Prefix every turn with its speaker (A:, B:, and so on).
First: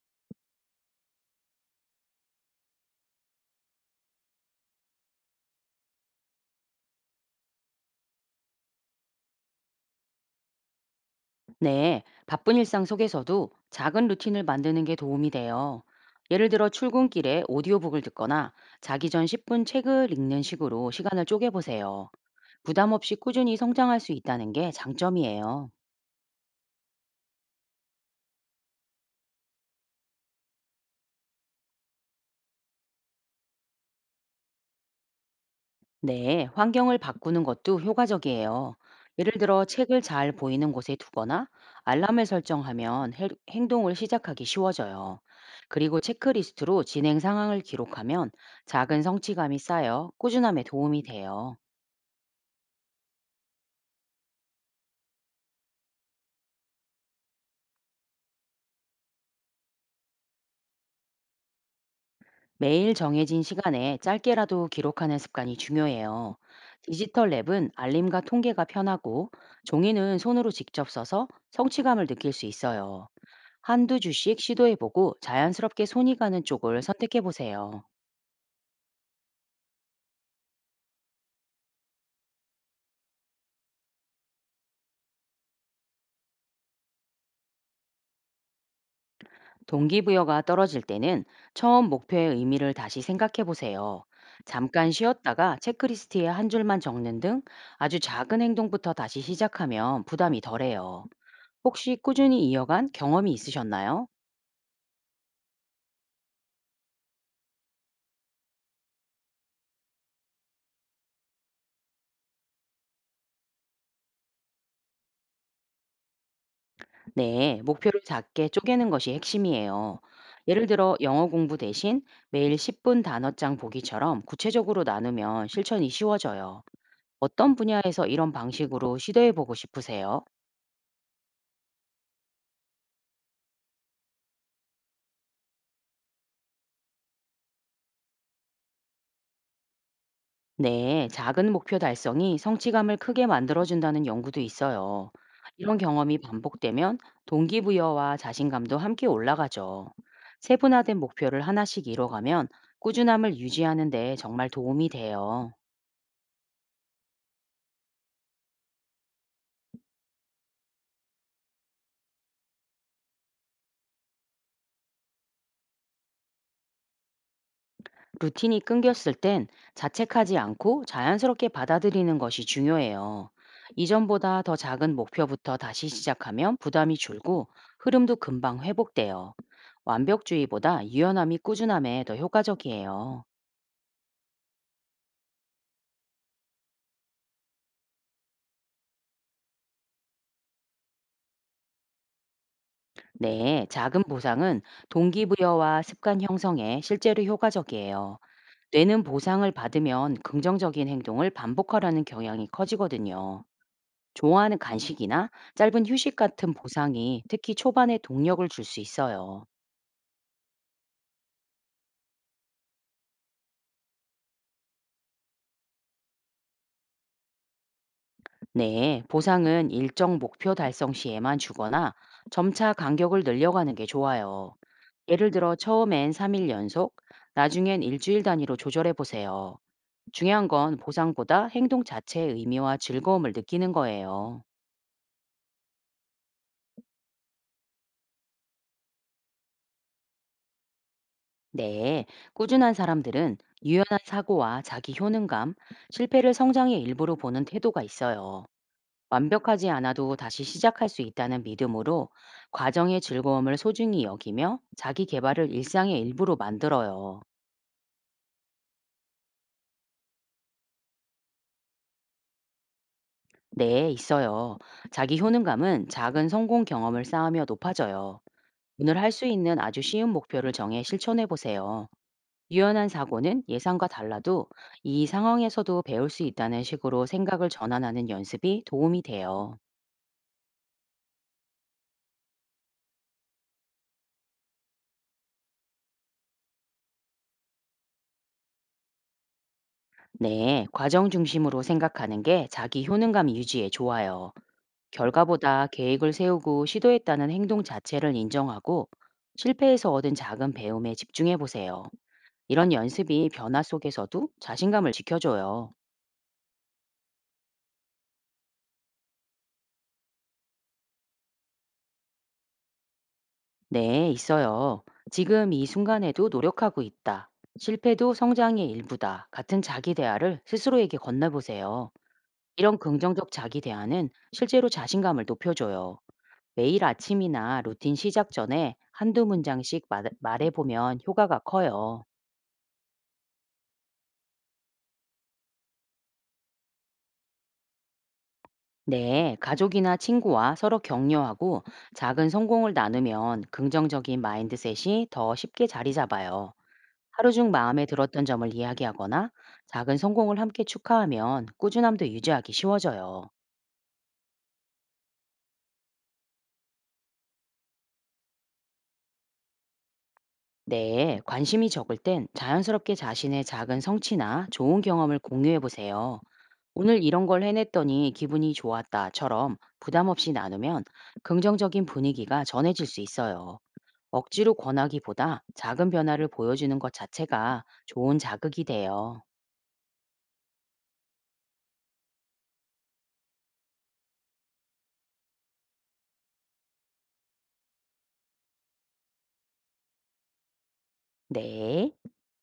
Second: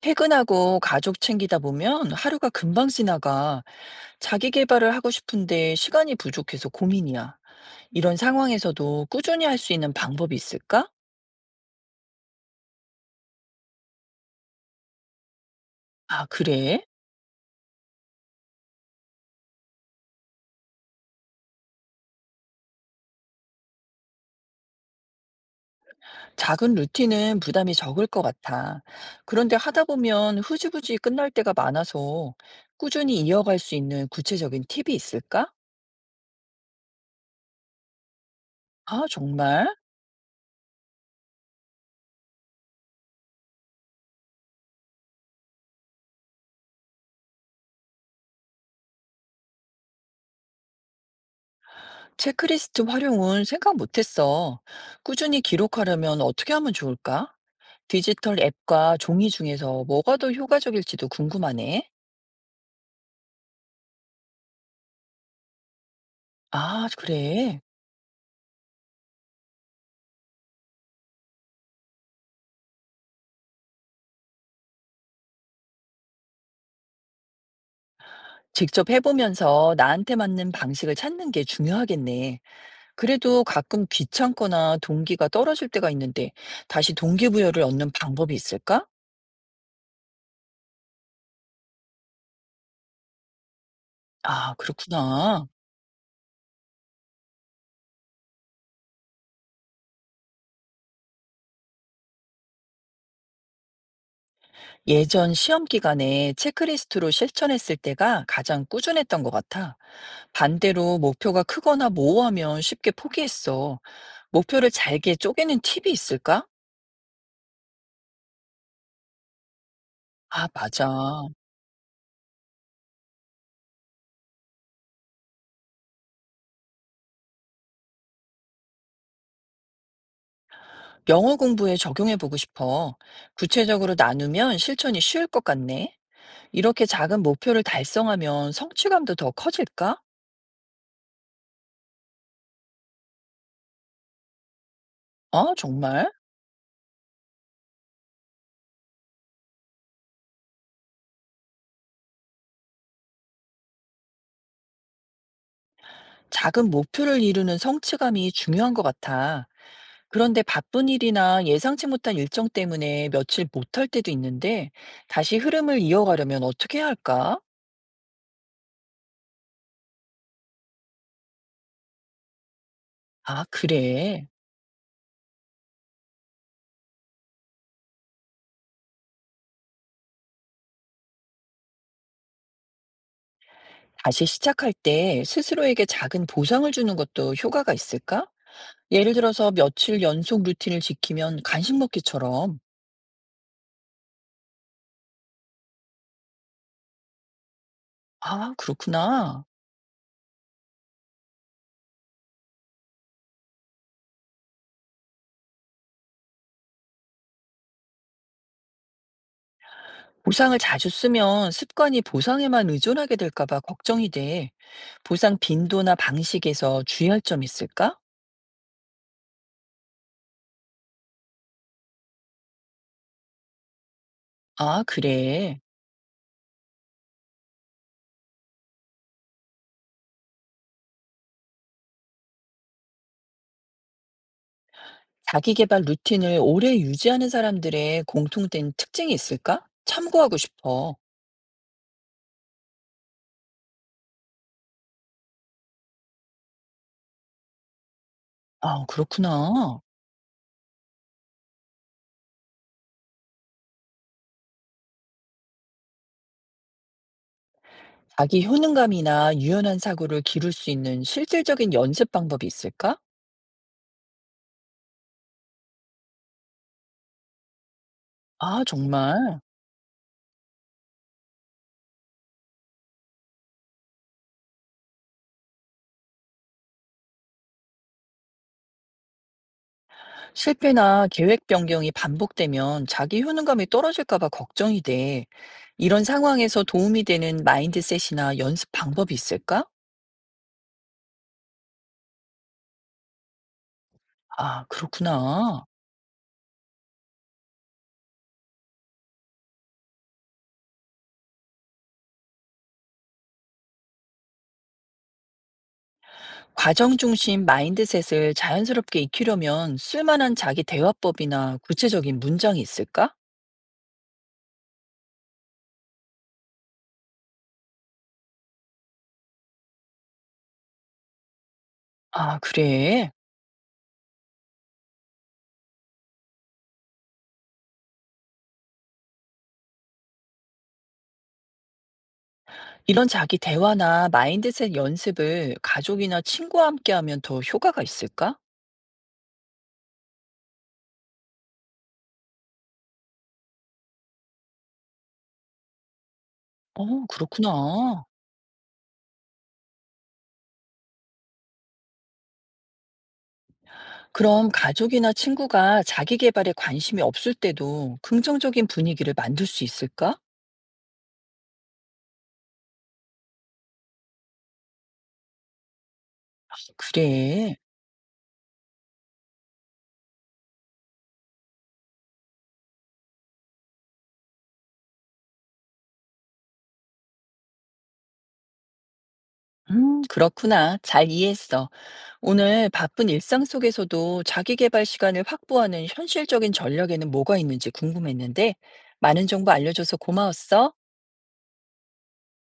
A: 퇴근하고 가족 챙기다 보면 하루가 금방 지나가. 자기 개발을 하고 싶은데 시간이 부족해서 고민이야. 이런 상황에서도 꾸준히 할 수 있는 방법이 있을까?
B: 네, 바쁜 일상 속에서도 작은 루틴을 만드는 게 도움이 돼요.
A: 아,
B: 예를 들어
A: 그래?
B: 출근길에 오디오북을 듣거나 자기 전 10분 책을 읽는 식으로 시간을 쪼개보세요. 부담 없이 꾸준히 성장할 수 있다는 게 장점이에요.
A: 작은 루틴은 부담이 적을 것 같아. 그런데 하다 보면 흐지부지 끝날 때가 많아서 꾸준히 이어갈 수 있는 구체적인 팁이 있을까?
B: 네, 환경을 바꾸는 것도 효과적이에요.
A: 아,
B: 예를 들어
A: 정말?
B: 책을 잘 보이는 곳에 두거나 알람을 설정하면 행동을 시작하기 쉬워져요. 그리고 체크리스트로 진행 상황을 기록하면 작은 성취감이 쌓여 꾸준함에 도움이 돼요.
A: 체크리스트 활용은 생각 못했어. 꾸준히 기록하려면 어떻게 하면 좋을까? 디지털 앱과 종이 중에서 뭐가 더 효과적일지도 궁금하네.
B: 매일 정해진 시간에 짧게라도 기록하는 습관이 중요해요.
A: 아,
B: 디지털
A: 그래.
B: 랩은 알림과 통계가 편하고 종이는 손으로 직접 써서 성취감을 느낄 수 있어요. 한두 주씩 시도해보고 자연스럽게 손이 가는 쪽을 선택해보세요.
A: 직접 해보면서 나한테 맞는 방식을 찾는 게 중요하겠네. 그래도 가끔 귀찮거나 동기가 떨어질 때가 있는데 다시 동기부여를 얻는 방법이 있을까?
B: 동기부여가 떨어질 때는 처음 목표의 의미를 다시 생각해보세요.
A: 아,
B: 잠깐
A: 그렇구나.
B: 쉬었다가 체크리스트에 한 줄만 적는 등 아주 작은 행동부터 다시 시작하면 부담이 덜해요. 혹시 꾸준히 이어간 경험이 있으셨나요?
A: 예전 시험 기간에 체크리스트로 실천했을 때가 가장 꾸준했던 것 같아. 반대로 목표가 크거나 모호하면 쉽게 포기했어. 목표를 잘게 쪼개는 팁이 있을까?
B: 네, 목표를 작게 쪼개는 것이 핵심이에요.
A: 아,
B: 예를
A: 맞아.
B: 들어 영어 공부 대신 매일 10분 단어장 보기처럼 구체적으로 나누면 실천이 쉬워져요. 어떤 분야에서 이런 방식으로 시도해 보고 싶으세요?
A: 영어 공부에 적용해 보고 싶어. 구체적으로 나누면 실천이 쉬울 것 같네. 이렇게 작은 목표를 달성하면 성취감도 더 커질까?
B: 네, 작은 목표 달성이 성취감을 크게 만들어준다는 연구도 있어요.
A: 어,
B: 이런
A: 정말?
B: 경험이 반복되면 동기부여와 자신감도 함께 올라가죠. 세분화된 목표를 하나씩 이뤄가면 꾸준함을 유지하는 데 정말 도움이 돼요.
A: 작은 목표를 이루는 성취감이 중요한 것 같아. 그런데 바쁜 일이나 예상치 못한 일정 때문에 며칠 못할 때도 있는데 다시 흐름을 이어가려면 어떻게 해야 할까?
B: 루틴이 끊겼을 땐 자책하지 않고 자연스럽게 받아들이는 것이 중요해요.
A: 아, 그래.
B: 이전보다 더 작은 목표부터 다시 시작하면 부담이 줄고 흐름도 금방 회복돼요. 완벽주의보다 유연함이 꾸준함에 더 효과적이에요.
A: 다시 시작할 때 스스로에게 작은 보상을 주는 것도 효과가 있을까? 예를 들어서 며칠 연속 루틴을 지키면 간식 먹기처럼
B: 네, 작은 보상은 동기부여와 습관 형성에 실제로 효과적이에요.
A: 아,
B: 뇌는
A: 그렇구나.
B: 보상을 받으면 긍정적인 행동을 반복하려는 경향이 커지거든요. 좋아하는 간식이나 짧은 휴식 같은 보상이 특히 초반에 동력을 줄 수 있어요.
A: 보상을 자주 쓰면 습관이 보상에만 의존하게 될까 봐 걱정이 돼. 보상 빈도나 방식에서 주의할 점 있을까?
B: 네, 보상은 일정 목표 달성 시에만 주거나 점차 간격을 늘려가는 게 좋아요.
A: 아,
B: 예를 들어
A: 그래.
B: 처음엔 3일 연속, 나중엔 일주일 단위로 조절해 보세요. 중요한 건 보상보다 행동 자체의 의미와 즐거움을 느끼는 거예요.
A: 자기 개발 루틴을 오래 유지하는 사람들의 공통된 특징이 있을까? 참고하고 싶어.
B: 네, 꾸준한 사람들은 유연한 사고와 자기 효능감, 실패를 성장의 일부로 보는 태도가 있어요.
A: 아,
B: 완벽하지
A: 그렇구나.
B: 않아도 다시 시작할 수 있다는 믿음으로 과정의 즐거움을 소중히 여기며 자기 개발을 일상의 일부로 만들어요.
A: 자기 효능감이나 유연한 사고를 기를 수 있는 실질적인 연습 방법이 있을까?
B: 네, 있어요. 자기 효능감은 작은 성공 경험을 쌓으며 높아져요.
A: 아,
B: 오늘 할
A: 정말.
B: 수 있는 아주 쉬운 목표를 정해 실천해 보세요. 유연한 사고는 예상과 달라도 이 상황에서도 배울 수 있다는 식으로 생각을 전환하는 연습이 도움이 돼요.
A: 실패나 계획 변경이 반복되면 자기 효능감이 떨어질까 봐 걱정이 돼. 이런 상황에서 도움이 되는 마인드셋이나 연습 방법이 있을까?
B: 네, 과정 중심으로 생각하는 게 자기 효능감 유지에 좋아요.
A: 아, 그렇구나.
B: 결과보다 계획을 세우고 시도했다는 행동 자체를 인정하고 실패에서 얻은 작은 배움에 집중해 보세요. 이런 연습이 변화 속에서도 자신감을 지켜줘요.
A: 과정 중심 마인드셋을 자연스럽게 익히려면 쓸만한 자기 대화법이나 구체적인 문장이 있을까?
B: 네, 있어요. 지금 이 순간에도 노력하고 있다. 실패도 성장의 일부다. 같은 자기 대화를 스스로에게 건네보세요.
A: 아,
B: 이런
A: 그래.
B: 긍정적 자기 대화는 실제로 자신감을 높여줘요. 매일 아침이나 루틴 시작 전에 한두 문장씩 말해보면 효과가 커요.
A: 이런 자기 대화나 마인드셋 연습을 가족이나 친구와 함께 하면 더 효과가 있을까?
B: 네, 가족이나 친구와 서로 격려하고 작은 성공을 나누면 긍정적인 마인드셋이 더 쉽게 자리 잡아요.
A: 어,
B: 하루 중 마음에
A: 그렇구나.
B: 들었던 점을 이야기하거나 작은 성공을 함께 축하하면 꾸준함도 유지하기 쉬워져요.
A: 그럼 가족이나 친구가 자기 개발에 관심이 없을 때도 긍정적인 분위기를 만들 수 있을까?
B: 네, 관심이 적을 땐 자연스럽게 자신의 작은 성취나 좋은 경험을 공유해 보세요. 오늘 이런 걸
A: 그래.
B: 해냈더니 기분이 좋았다처럼 부담 없이 나누면 긍정적인 분위기가 전해질 수 있어요. 억지로 권하기보다 작은 변화를 보여주는 것 자체가 좋은 자극이 돼요.
A: 그렇구나. 잘 이해했어. 오늘 바쁜 일상 속에서도 자기 개발 시간을 확보하는 현실적인 전략에는 뭐가 있는지 궁금했는데, 많은 정보 알려줘서 고마웠어.
B: 네.